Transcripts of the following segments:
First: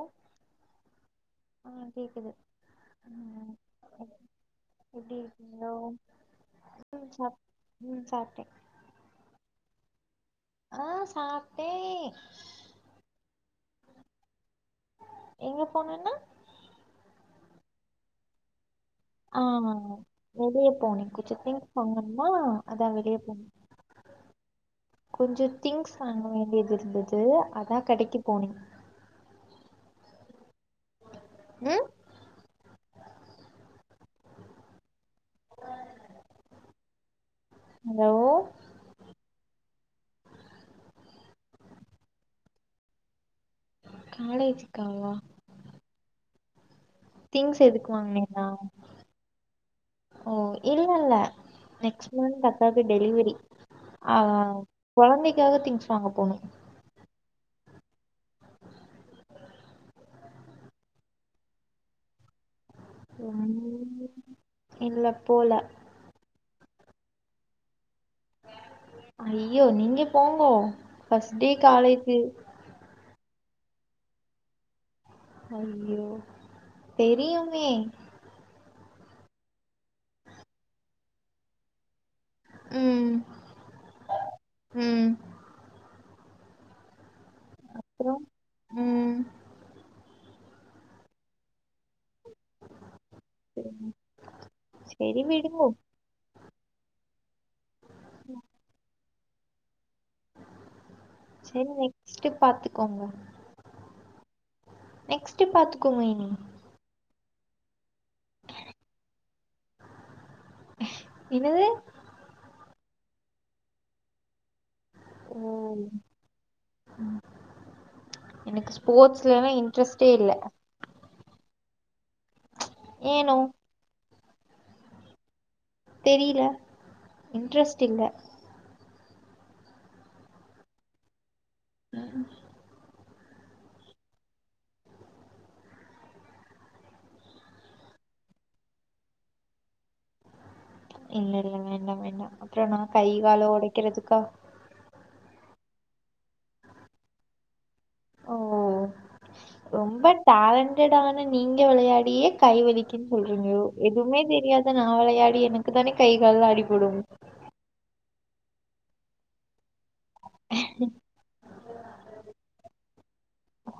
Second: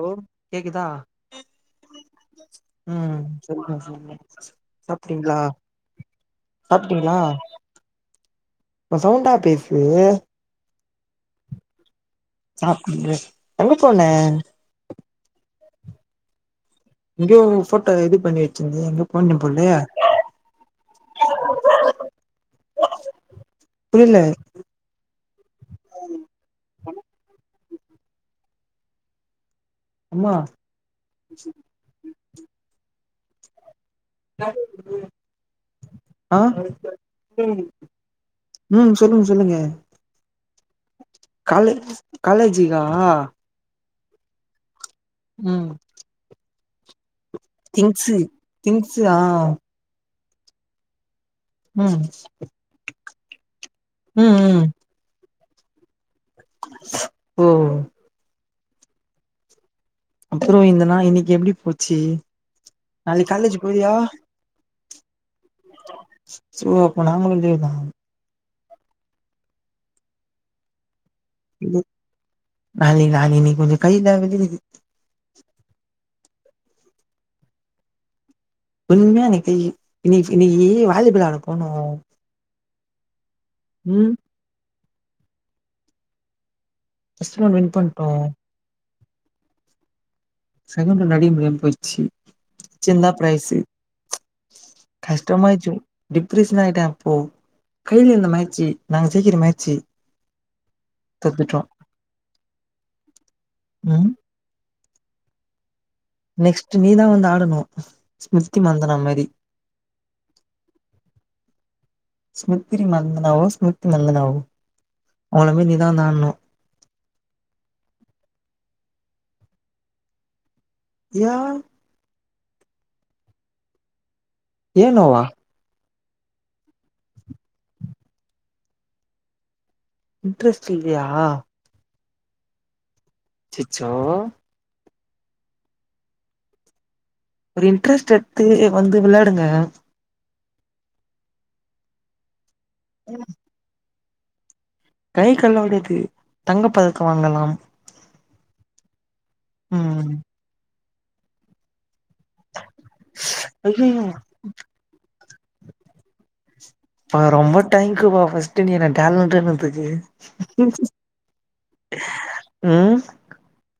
ஓ கேக்குதா ஆ கேக்குது ம் ம் சொல்லுங்க சொல்லுங்க ச எப்டி சாப்டீங்ளா இருக்கீங்கோ ம் சாப் ம் சாப்டே கொஞ்சோ சவுண்டா பேசு ஆஹ் சாப்ட்டே சாப்டு பேசு எங்கே போன எங்க போனேங்க எங்கேயோ போட்டோ இது பண்ணி வச்சிந்தியே எங்கே ஆஹ் ஆமா ஆமா வெளியே போனே கொஞ்சோ திங்ஸ் வாங்குனேன அதா வெளியே போனே புரியல கொஞ்சோ திங்ஸ் வாங்க வேண்டியது இருந்தது அதா கடைக்கு போனே அம்மா ம் ஆ ஹலோ ம் சொல்லுங்க சொல்லுங்க காலே காலேஜிக்கா காலேஜ்க்காவா ம் திங்ஸ் எதுக்கு திங்ஸு வாங்குனீங்க திங்ஸு ஆ ஓ இல்லல்ல ம் நெக்ஸ்ட் மந்த் அக்காக்குடெலிவரி ஆ ம் ஹ ம் கொழந்தைக்காக திங்ஸ்வாங்க போனோ ஓ ஓ அப்புறோ இந்தனா இன்னக்கி எப்டி போச்சி நாளைக் காலேஜ் போறியா ம் இல்ல போல ஸோ அப்ப நாங்களு லீவு தா ஐயோ நீங்க போங்கோ ஃபஸ்ட் டே காலேஜு நாளைகி நாளைகி நீ கொஞ்ச கைலா வெலிக்குது ஐயோ தெரியுமே உண்மயா இன்னகி கையி இன்னகி இன்னகி வாலி பாலாட போணோ ம் ம் ம் ஃபஸ்ட் ரவுண்ட் வின் பண்டோ அப்புறம் ம் சகேன் ரவுண்ட் அடிக்க முடியாம போயிச்சி அட்சிந்தா பிரைசு சரி சரி விடுங்கோ கஷ்டாமய்ச்சு டிப்ரெஷன் ஆயிட்டே அப்போ கையில இந்த மேச்சி நாங்க ஜெய்கிற மேச்சி செரி நெக்ஸ்டு பாத்துக்கோங்க ம் நெக்ஸ்ட்டு பாத்துக்கோங்க இனி நெக்ஸ்ட்டு நீதாவந்து ஆடணு ஸ்மிருத்தி மந்தனா மாரி என்னது ஸ்மித்திரி மந்தனாவோ ஸ்மித்தி மந்தனாவோ ஓ அவங்கள மாரி நீதா வந்து ஆடணு எனக்கு ஸ்போர்ட்ஸல்லா இன்ட்ரெஸ்ட்டே இல்ல யா ஏனோ ஏனோ வா தெரியில இன்ட்ரெஸ்ட் இல்ல இன்ட்ரெஸ்ட் இல்லயா அ ச்சுசோ ஒரு இன்ட்ரெஸ்ட் எத்து வந்து விளாடுங்க இல்ல இல்ல வேண்டா வேண்டா அப்புற நா கை கால ஒடைக்கிறதுக்கா கை கால்லா ஒடையாது தங்கப்பதக்கொ வாங்கலாம் ஓ ரொம்ப ம் டேலண்டடான நீங்க வெளையாடியே கைவலிக் கிதுன் சொல்றீங்க ஐயையோ எதுவுமே தெரியாத நா விளையாடி எனக்கு தானே கை கால்லா அடிபடு பா ரொம்ப டேங்க்யூபா ஃபஸ்ட்டு நீ என டேலண்ட்டன் னதுக்கு ம்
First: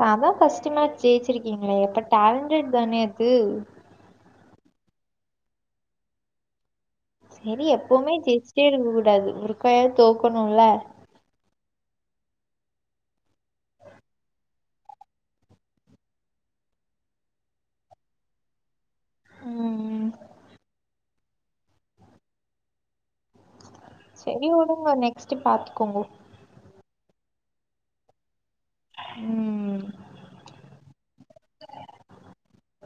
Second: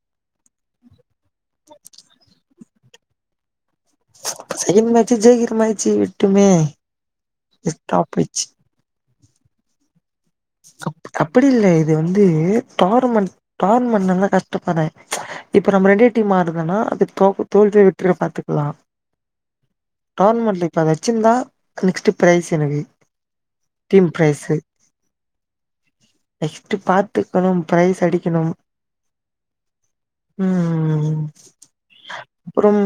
அதா ஃபஸ்ட்டு மேட்சி ஜெய்ச்சிருக்கீங்களே அப்ப டேலண்ட்டடு தானே அது செகண்ட் மேட்சு ஜெய்க்கிற மேட்ச்சு விட்டோமே செரி எப்பவுமே ஜெய்ச்சிட்டே இருக்கக் கூடாது ஒருகாயாது தோக்கணுல்ல அப்டி இல்ல இது வந்து டோரமெண்ட் டோரமெண்ட் நாங்களா கஷ்டபறே இப்ப நம்ம ரெண்டே டீம் ஆட்ரதனா அது தோக் தோல்வியோ வெற்றியோ பாத்துக்கலா ம். டோர்னமெண்ட்ல இப்ப வெச்சிருந்தா நெக்ஸ்ட் பிரைஸ் எனக்கு டீம் செரி வுடுங்கோ நெக்ஸ்ட்டு பாத்துக்கோங்கோ நெக்ஸ்ட்டு பாத்துக்கனு பிரைஸ் அடிக்கணு ம் ம் ம் அப்றோம்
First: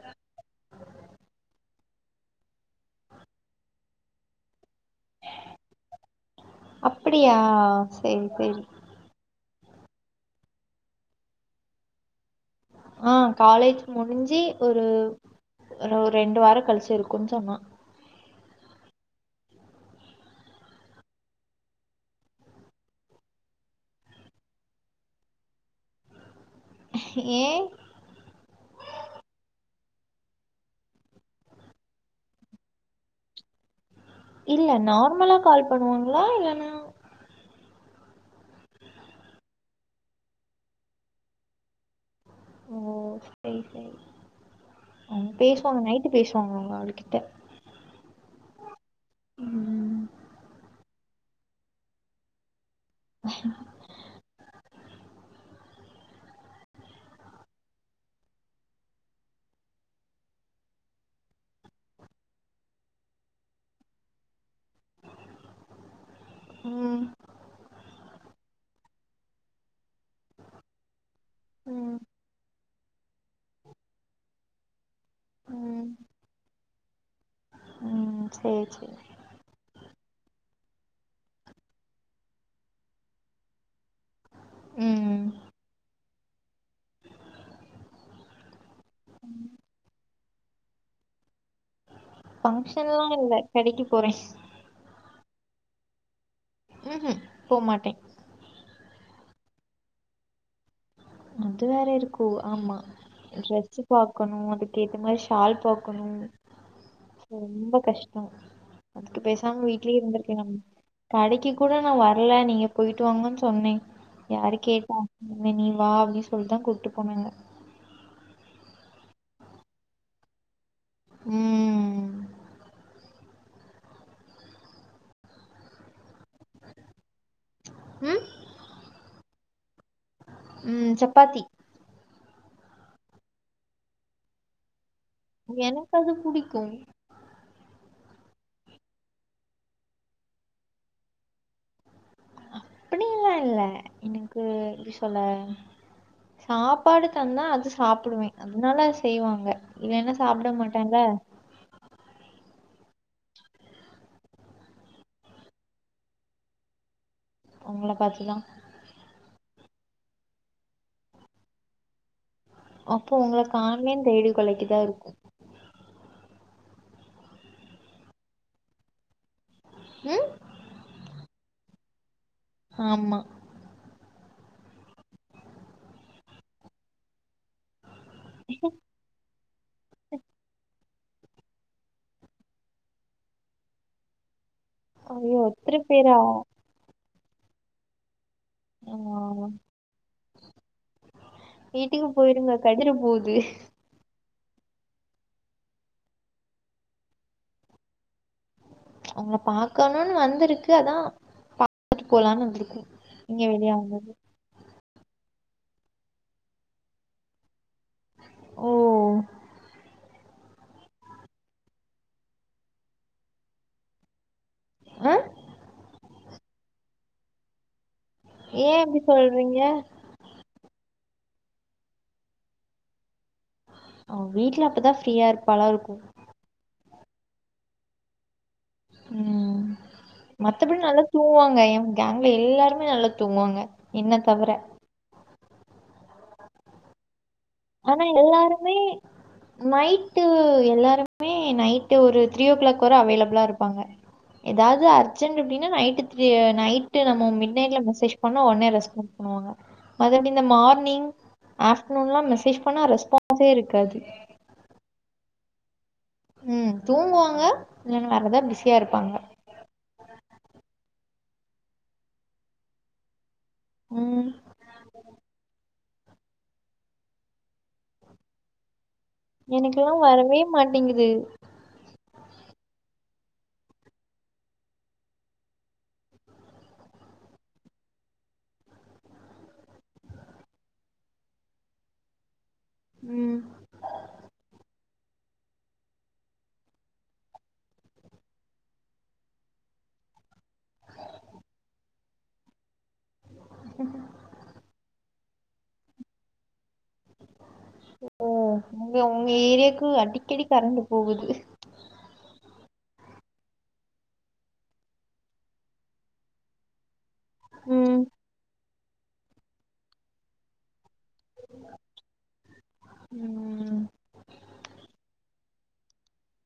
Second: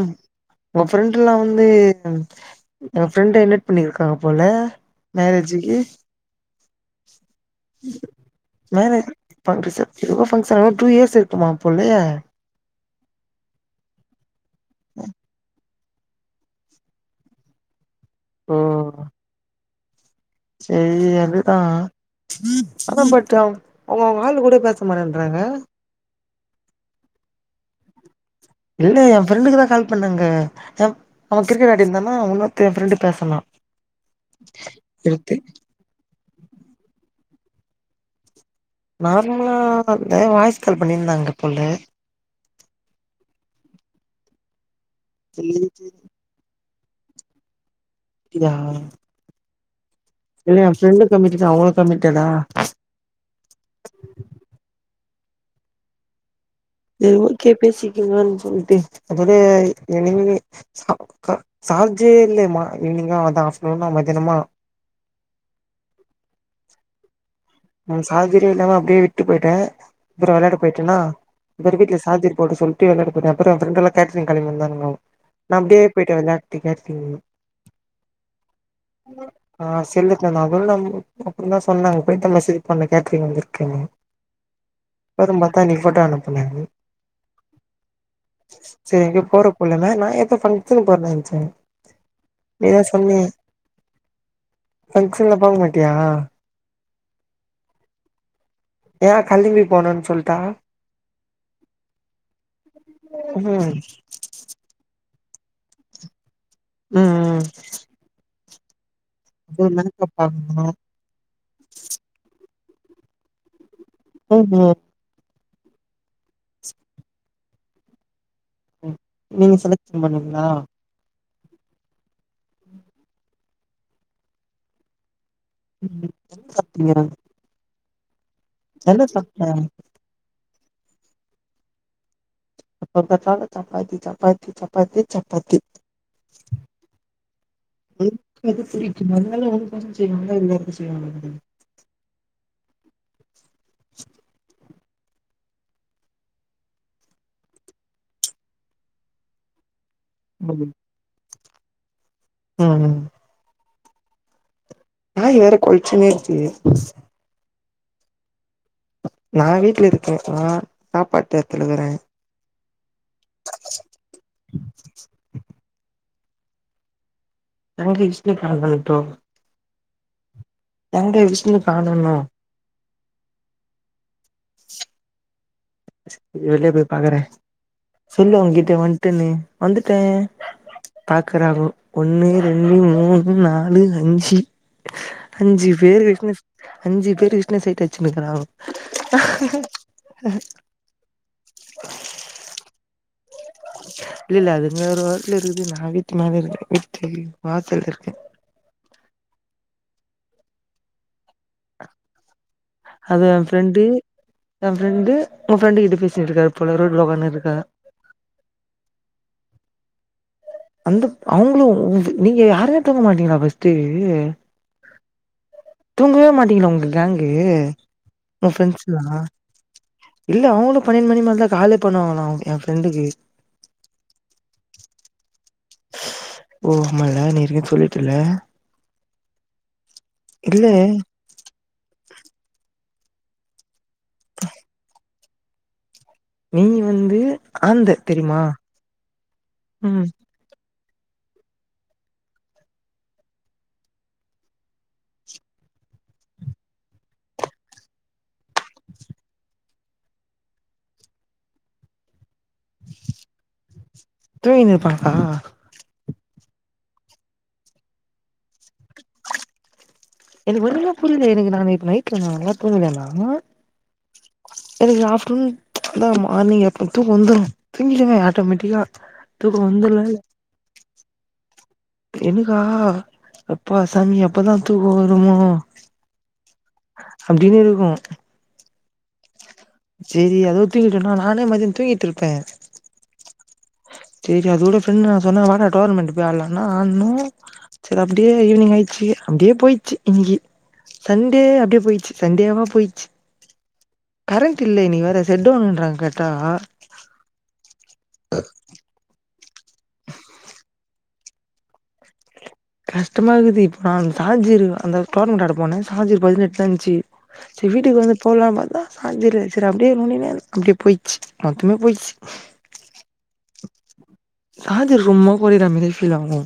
உங்க ஃப்ரெண்டெல்லா வந்து யா ஃப்ரெண்ட் இன்வெட் பண்ணிருக்காக போல மேரேஜிக்கி அப்டியா சேரி சேரி மேரே ஃபங்க்ஷன் சிவோ ஃபங்க்ஷன் லா ட்டூ இயர்ஸ் இருக்குமா போல ஆ காலேஜ் முடிஞ்சி ஒரு ஒரோ ரெண்டு வாரோ கழிச்சி இருக்குனு சொன்னா ம் சேரி அதுதா அதா பட் அவுங்கவுங்க ஆளுங்கூட பேச மாட்டின்றாங்க ஏ இல்ல எ ஃப்ரெண்டுக்கு தா கால் பண்ணாங்க எம் அவ கிரிக்கெட் ஆடிர்ந்தானா உன்னோர்த்தே எ ஃப்ரெண்டு பேசுனா இல்ல எடுத்து நார்மலா கால் பண்ணுவாங்களா இல்லனா நார்மலா இந்த வாய்ஸ் கால் பண்ணியிருந்தாங்க போல ஓ சேரி சேரி ம் சேரி பேசுவாங்க சேரி நைட்டு பேசுவாங்க அவுங்க அவளு கிட்ட இதா ம் இல்ல எ ஃப்ரெண்டு கமிட்டட் அவுங்களு கமிட்டடா செரி ஓக்கே பேசிக்கேங்கனு சொல்ட்டு அப்பதா என்னைக்குமே சா கா சார்ஜே இல்ல மா ஈவினிங்கா அதா ஆஃப்னுன்னா மத்யானமா ம் நம் சார்ஜரே இல்லாம அப்டே விட்டு போய்ட்டே அப்றோ வெளாட போய்ட்டனா இதுமாரி ம் வீட்ல சார்ஜர் போட சொல்ட் டு வெளாடு போய்ட்டே அப்றோ ஃப்ரெண்டெலா கேஹட்சிங் கெளம்பி வந்தானுங்கோ நா அப்டியே ம் போய்ட்டே வெளாட்டிகா சின் ம் சேரி சேரி ஆ செல்லுங்க ந குல்லம் அப்றோ தா சொன்னாங்க போய்ட்டுதா மேசேஜ் பண்ணே கேட்ரிக் வந்திர்க்குன்னு ம் அப்பறோ பாத்தா நீ போட்டா அனுப்புனாரு சேரி எங்கேயோ போறபோலன்ன நா எப்போ ஃபங்க்ஷன் போறதா நென்சே ஃபங்ஷன்லா இல்ல கடைக்கி போறே ஃபங்க்ஷன்லா போகமாட்டியா ம் ஹும் போமாட்டே யா கலம்பி போணுன்னு சொல்ட்டாங்க அது வேற இருக்கோ ஆமா ம் ட்ரெஸ்சு பாக்கணோ அதுக் ஏத்த மாரி ஷால் பாக்கணு ம் ம் ரொம்போ கஷ்டோ அதுக்கு பேசாம அப்றோ வீட்லயே மேக்கப் இர்ந்திருக்கலாமே பாக்கணு கடைக்கு கூட நா வர்ல நீங்க போயிட்டு வாங்கன் சொன்னே ம் யாரு கேட்டா இல்ல நீ வா அப்டின் சொல்தா கூட்டு போனாங்க ம் நீங்க செலக்ஷ்ன் பண்ணீங்ளா ம் ம் என்ன சாப்டிங்க ம் என்ன சாப்ட ம் சப்பாத்தி எப்ப பாத்தாலு சப்பாத்தி சப்பாத்தி சப்பாத்தி சப்பாத்தி எனக்கு அது புடிக்கும் எதுக்கு உனக்கு புடிக்கும் அதனால உனக்கோசோ செய்வாங்களா எல்லார்க்கு செய்வாங்களா அப்டில்லா இல்ல எனக்கு எப்டி சொல்ல சாப்பாடு தந்தா அது சாப்புடுவே அதனால அது செய்வாங்க இல்லனா சாப்டமாட்டல்ல ம் ம் நாய் வேற கொல்ச்சினே இர்க்கு ஒங்கள பாத்துதா நா வீட்ல இருக்கே நா சாப்பாட் தேத்துலகிறே அப்போ உங்கள காண்மேன் தேடி கொலைக்குதாயிர்க்கு எங்க விஷ்ணு காணோன் கொலைக்தோ ம் எங்க விஷ்ணு காணோ இன்னு ஆமா இரு வெளிய போய் பாக்கறே சொல்லு அவுங்கிட்ட வன்டன்னு வந்துட்டே பாக்குறாங்கோ ஒண்ணு ரெண்டு மூணு நாலு அஞ்சி ஐயோ அஞ்சு எத்தன பேரு பேரா விஷ்ண செ அஞ்சு பேரு விஷ்ண சைட் அச்சுனுகிறாங்கோ ஆ வீட்டுக்கு போயிருங்க கச்சிற போது இல்ல இல்ல அதுங்க ஒரு ஒரத்துல இருக்குது நா வீட்டுமேல இர்க்கே வீட்டு வாசல்ல இர்க்கே ஒங்கள பாக்கணுன் வந்திருக்கு அதா பாத்துட்டு போலான்னு வந்துருக்கு அது ஏ ஃப்ரெண்டு ஏ ஃப்ரெண்டு உங்க ஃப்ரெண்டு கிட்ட பேசின்ருக்காரு போல ரோட்ல ஒக்கானுருக்கா ஓ அந்த அவங்களும் உ நீங்க யாருமே தூங்க மாட்டீங்களா பஸ்ட்டு ஆ தூங்கவே மாட்டீங்ளா உங்க கேங்கூ உங்க ஏ ஃப்ரெண்ட்ஸ்லா இப்டி சொல்றீங்க இல்ல அவுங்களு பன்னெண் மணி மேலதா காலே பண்ணுவாங்ளா ஏ ஃப்ரெண்டுக்கு அவ வீட்ல அப்பதா ஃப்ரீயா இருப்பாலாருக்கும் ஓ ஆமால நீ ஏர்க்கனே சொல்லிட்டல ம் மத்தபடி இல்ல நல்லா தூங்குவாங்க ஏ கேங்க்ல எல்லார்மே நல்லா தூங்குவாங்க என்ன தவற நீங்க வந்து ஆந்த ஆனா தெரியுமா எல்லாருமே ம் நைட்டு எல்லாரு ருமே நைட்டு ஒரு த்ரீ ஓ கிளாக் வர அவைலப்ளா இருப்பாங்க ஏதாவ்து அர்ஜெண்ட்டு அப்டினா நைட்டு த்ரி நைட்டு நம்மோ மிட் நைட்ல மெசேஜ் பண்ணா ஒடனே ரெஸ்பான்ஸ் பண்ணுவாங்க மத்தபடி இந்த மார்னிங் ஆஃப்ட்நூன்லா மெஸ் பண்ணா ரெஸ்பான்ஸே இருக்காது தூங்கினு இருப்பாங்களா ம் தூங்குவாங்க இல்லனா வேற எதா பிஸியா இருப்பாங்க எனக்கு ஒன்னிமே புரில எனக்கு நானு இப்ப நைட்ல நல்லா தூங்கலனா ம் எனக்கு ஆஃப்டர்நூன் இல்ல மார்னிங் எப்ப தூக்க வந்துரு தூங்கிடுவே ஆட்டோமேட்டிக்கா தூக்கம் எனக்கெல்லா வந்துல வரவே மாட்டேங்குது எனக்கா அப்பா சாமி எப்பதா தூக்கோ வருமோ அப்டின்னு இருக்கு சேரி எதோ தூங்கிட்டேனா நானே மதிய தூங்கிட்டு ருப்பே ம் சேரி அதோட ஃப்ரெண்ட் நா சொன்னே வாடா டோர்னமெண்ட்டு போய் ஆடலானா ஆ நோ செரி அப்டியே ஈவினிங் ஆயிருச்சு அப்டியே போயிச்சு இன்னைக்கி சன்டே அப்டியே போயிச்சு சன்டேவா போயி கரண்ட்டு இல்ல இன்னைக்கி வேற செட்டவுன்றாங்க கேட்டா ஓ உங்க உங்க ஏரியாக்கு அடிக்கடி கரண்டு போகுது கஷ்டமாககுது இப்போ நா அந்த சார்ஜ்ர் இருக்கனு அந்த டோர்னமெண்ட்டு ஆட போனே சார்ஜர் பதினெட்டு தா இருந்துச்சு செரி ம் வீட்டுக்கு வந்து போட்லானு பாத்தா சார்ஜிரு செரி அப்டியே முடியவே இல்ல அப்டியே போயி மொத்தமே போய்ச்சு ம் காது ரூம்மோ மூக்கு உரிர மாரியே ஃபீல் ஆகுமோ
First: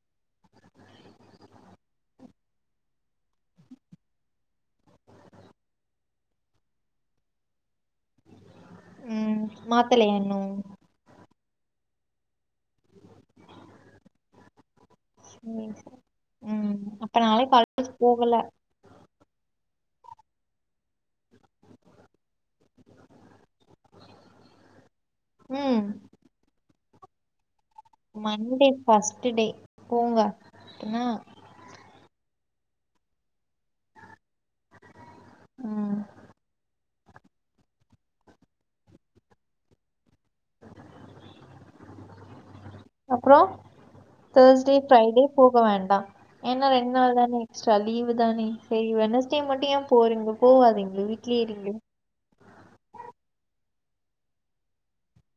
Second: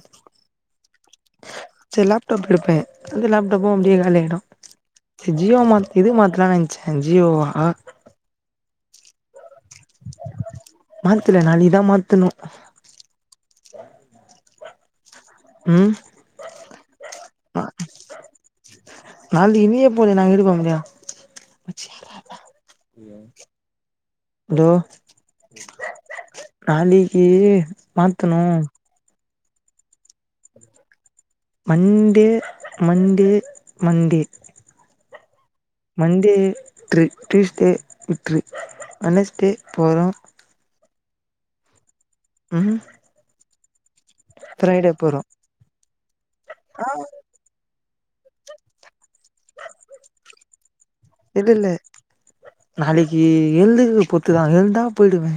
செரி லேப்டாப் எடுப்பே அந்த லேப்டாப்பு அப்டியேகாலியாயிடு ஜி ஜியோ மாத் இது மாத்தலானு நெனச்சே ஜியோவா ம் மாத்தலயா இன்னு மாத்தல நாளைக்கிதா மாத்தணு சேரி சே ம் ம் அப்ப நாளை படத்துக்கு போகல நாளைக்கு நீயே போல நாங்க எப்டிபோக முடியு அலோ ம் நாளிக்கு மண்டே ஃபஸ்ட்டு டே போங்க எனா மண்டே மண்டே மண்டே அ மண்டே விட்று டுயூஸ்டே விட்று வெனஸ்டே போறோ ம் அப்பறோ தேர்ஸ்டே ஃப்ரைடே போக வேண்டா ஏனா ஆ ரெண்டு நாள் தானே எக்ஸ்ட்டா லீவ் தானே செரி வெனஸ்டே மட்டு ஏ போறீங்க போவாதிங்க வீ இல்ல இல்ல நாளைக்கி எழுந்திருக்கறது பொறுத்துதா எழுந்தா போயிடுவே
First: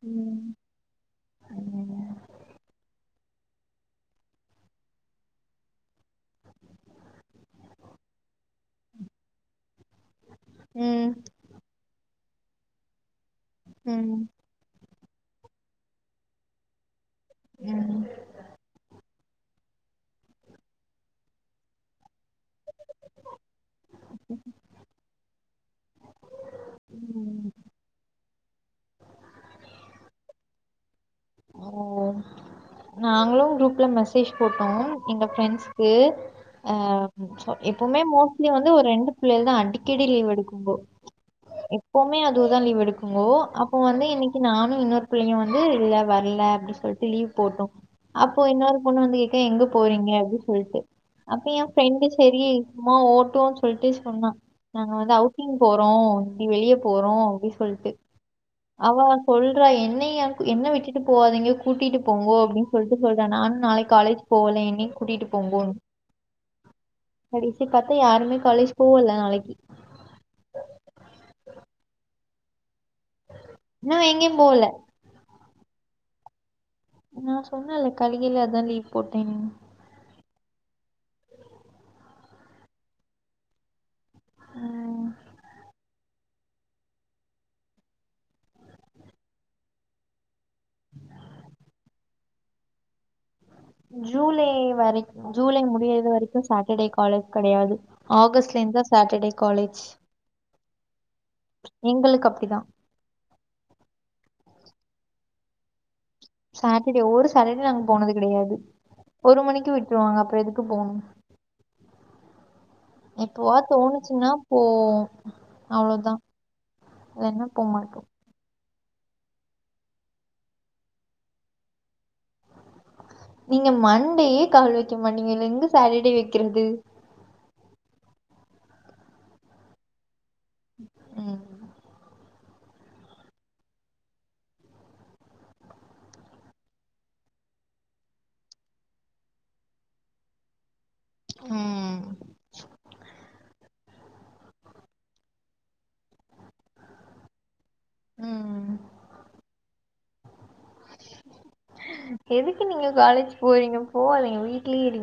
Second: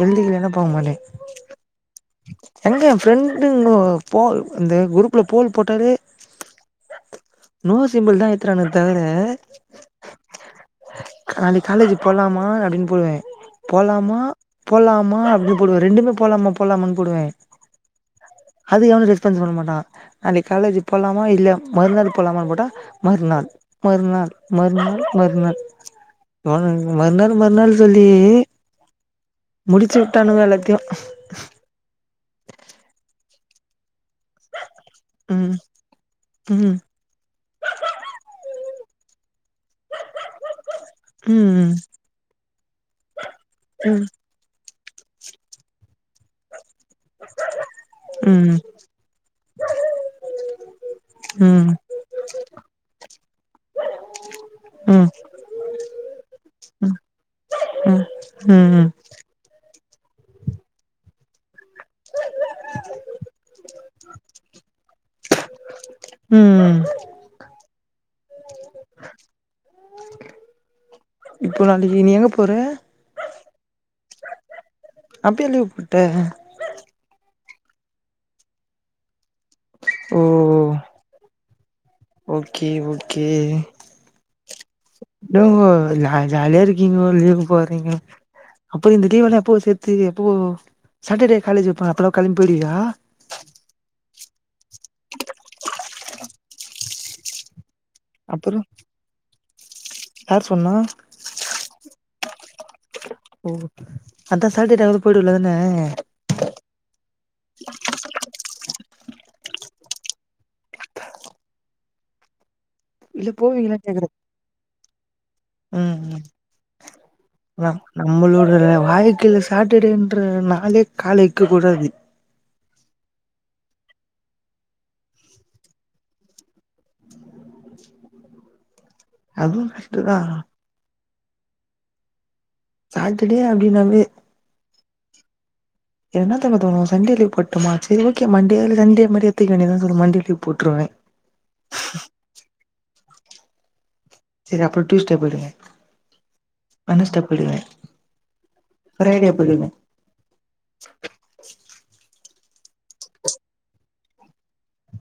எழுந்திகிலனா போமாட்டே ஆமாமா ஏங்க எங்க ஃப்ரெண்டுங்கோ போல் இந்த குரூப்ல போல் போட்டாலே நோ சிம்பிள் தா ஏத்துறானு தவர ம் நாளைக்கு காலேஜுக்கு போலாமா அப்டின்னு போடுவே போலாமா ம் போலாம அப்டின்னு போடுவே ரெண்டுமே போலாமா போலாமான்னு போடுவே ஏ அது எவனு ரெஸ்பான்ஸ் பண்ண மாட்டா நாளைக்கு காலேஜி போகலாமா இல்லியா மறுநாள் போலாமானு போட்டா மறுநாள் மறுநாள் மறுநாள் மறுநாள் உனக்கு மறுநாள் ம் மறுநாள் சொல்லியே முடிச்சுவுட்டானுவோ எல்லாத்தையு ஓ நாங்களு குரூப்ல மேசேஜ் மேசேஜ் போட்டோ எங்க ம் ஃப்ரெண்ட்ஸ்கு ம் எப்வுமே மோஸ்ட்லி வந்து ஒரு ரெண்டு பிள்ளக தா அடிக்கடி லீவ் எடுக்குங்கோ ம் எப்வுமே அதுவுதோ லீவ் எடுக்குங்கோ அப்ப வந்து ம் இன்னக்கி நானு இன்னொரு பிள்ளயு வந்து இல்ல அப்டின்னு சொல்ட்டு லீவ் போட்டோ அப்போ ம் இன்னொரு பொண்ணு வந்து கேக்குது எங்க போறீங்க அப்டின்னு சொல்ட்டு அப்ப எ ம் ஃப்ரெண்டு சரி சும்மா ஓட்டோன்னு சொல்ட்டு சொன்னா நாங்க ம் வந்து அவுட் அவுடிங் போறோ நீ வெளிய போறோ அப்டி சொல்ட்டு ம் ம் அவா சொல்றா என்னயா என்னவிட்டு ட்டு போவாதிங்க கூட்டிட்டு போங்கோ அப்டின்னு சொல்ட்டு சொல்றா நானு நாளைக் காலேஜ் போலேன் என்னிய்கூட்டிட் போங்கோ ம் கடைசியா பாத்தா யாருமே காலேஜ் போவோல்ல நாளக்கி இப்போ நாளக்கி நீ எங்க போற நா எங்கியு போல அப்பயா லீவ் போட்ட நா சொன்னேல்ல கல்கிலாதா லீவ் போட்டேனு ஓ ஓக்கே ஓக்கே தோ ஜால் ஜாலிய இருக் ருங்கிங்கோ லீவ் போர்ரீங்கோ அப்போ இந்தலீவ்லா எப்போ சேத்து எப்போ சாட்டடே காலேஜ் வெப்பாங் அப்பெல்லா கெலமிபோய்டுவியா ஜூலை வரைக்கு ஜூலை முடியறது வரைக்கு சாட்டடே காலேஜ் கெடையாது அப்புறோ ஆகஸ்ட்ல இந்துதா சாட்டடே காலேஜ் யார் சொன்னா எங்களுக்கப்பிடிதா ஓ அந்தா சாட்டடேயாவுது போய்டுவல்லதான சாட்டடே ஒரு சாட்டடே நாங்க போனது கெடையாது ஒரு மணிக்கு விட்ருவாங்க அப்ப எதுக்கு போனு இல்ல எப்போவா போவீங்களான்னு கேக்குறே தோனுச்சுன்னா போவோ அவ்ளோதா ந நம்மளோடு வாய் கீழ சாட்டடே என்ற நாளே கால்வெக்க கூடாது நீங்க மண்டே கால் வெக்க மாட்டீங்க இதுல எங்க சாட்டடே வெக்றது அதுவு கர்ட்டுதா ம் சாட்டடே அப்டின்னாவே என்னா தெரிமா தோனோ சண்டே லீவ் போட்டுமா சரி ஓக்கே மண்டேல்ல சண்டே மரிஎத்துக்க வேண்டிதா சொல்ட்டு மண்டே லீவ் போட்ருவ ம் சேரி அப்றோ டூஸ்டெ போய்டுவே வென்ஸ்ட்டே போய்டுவே ம் ப்ரேடே போய்டுவே எதுக்கு நீங்க காலேஜ் போறீங்க போவாதிங்க வீட்லே இருங்க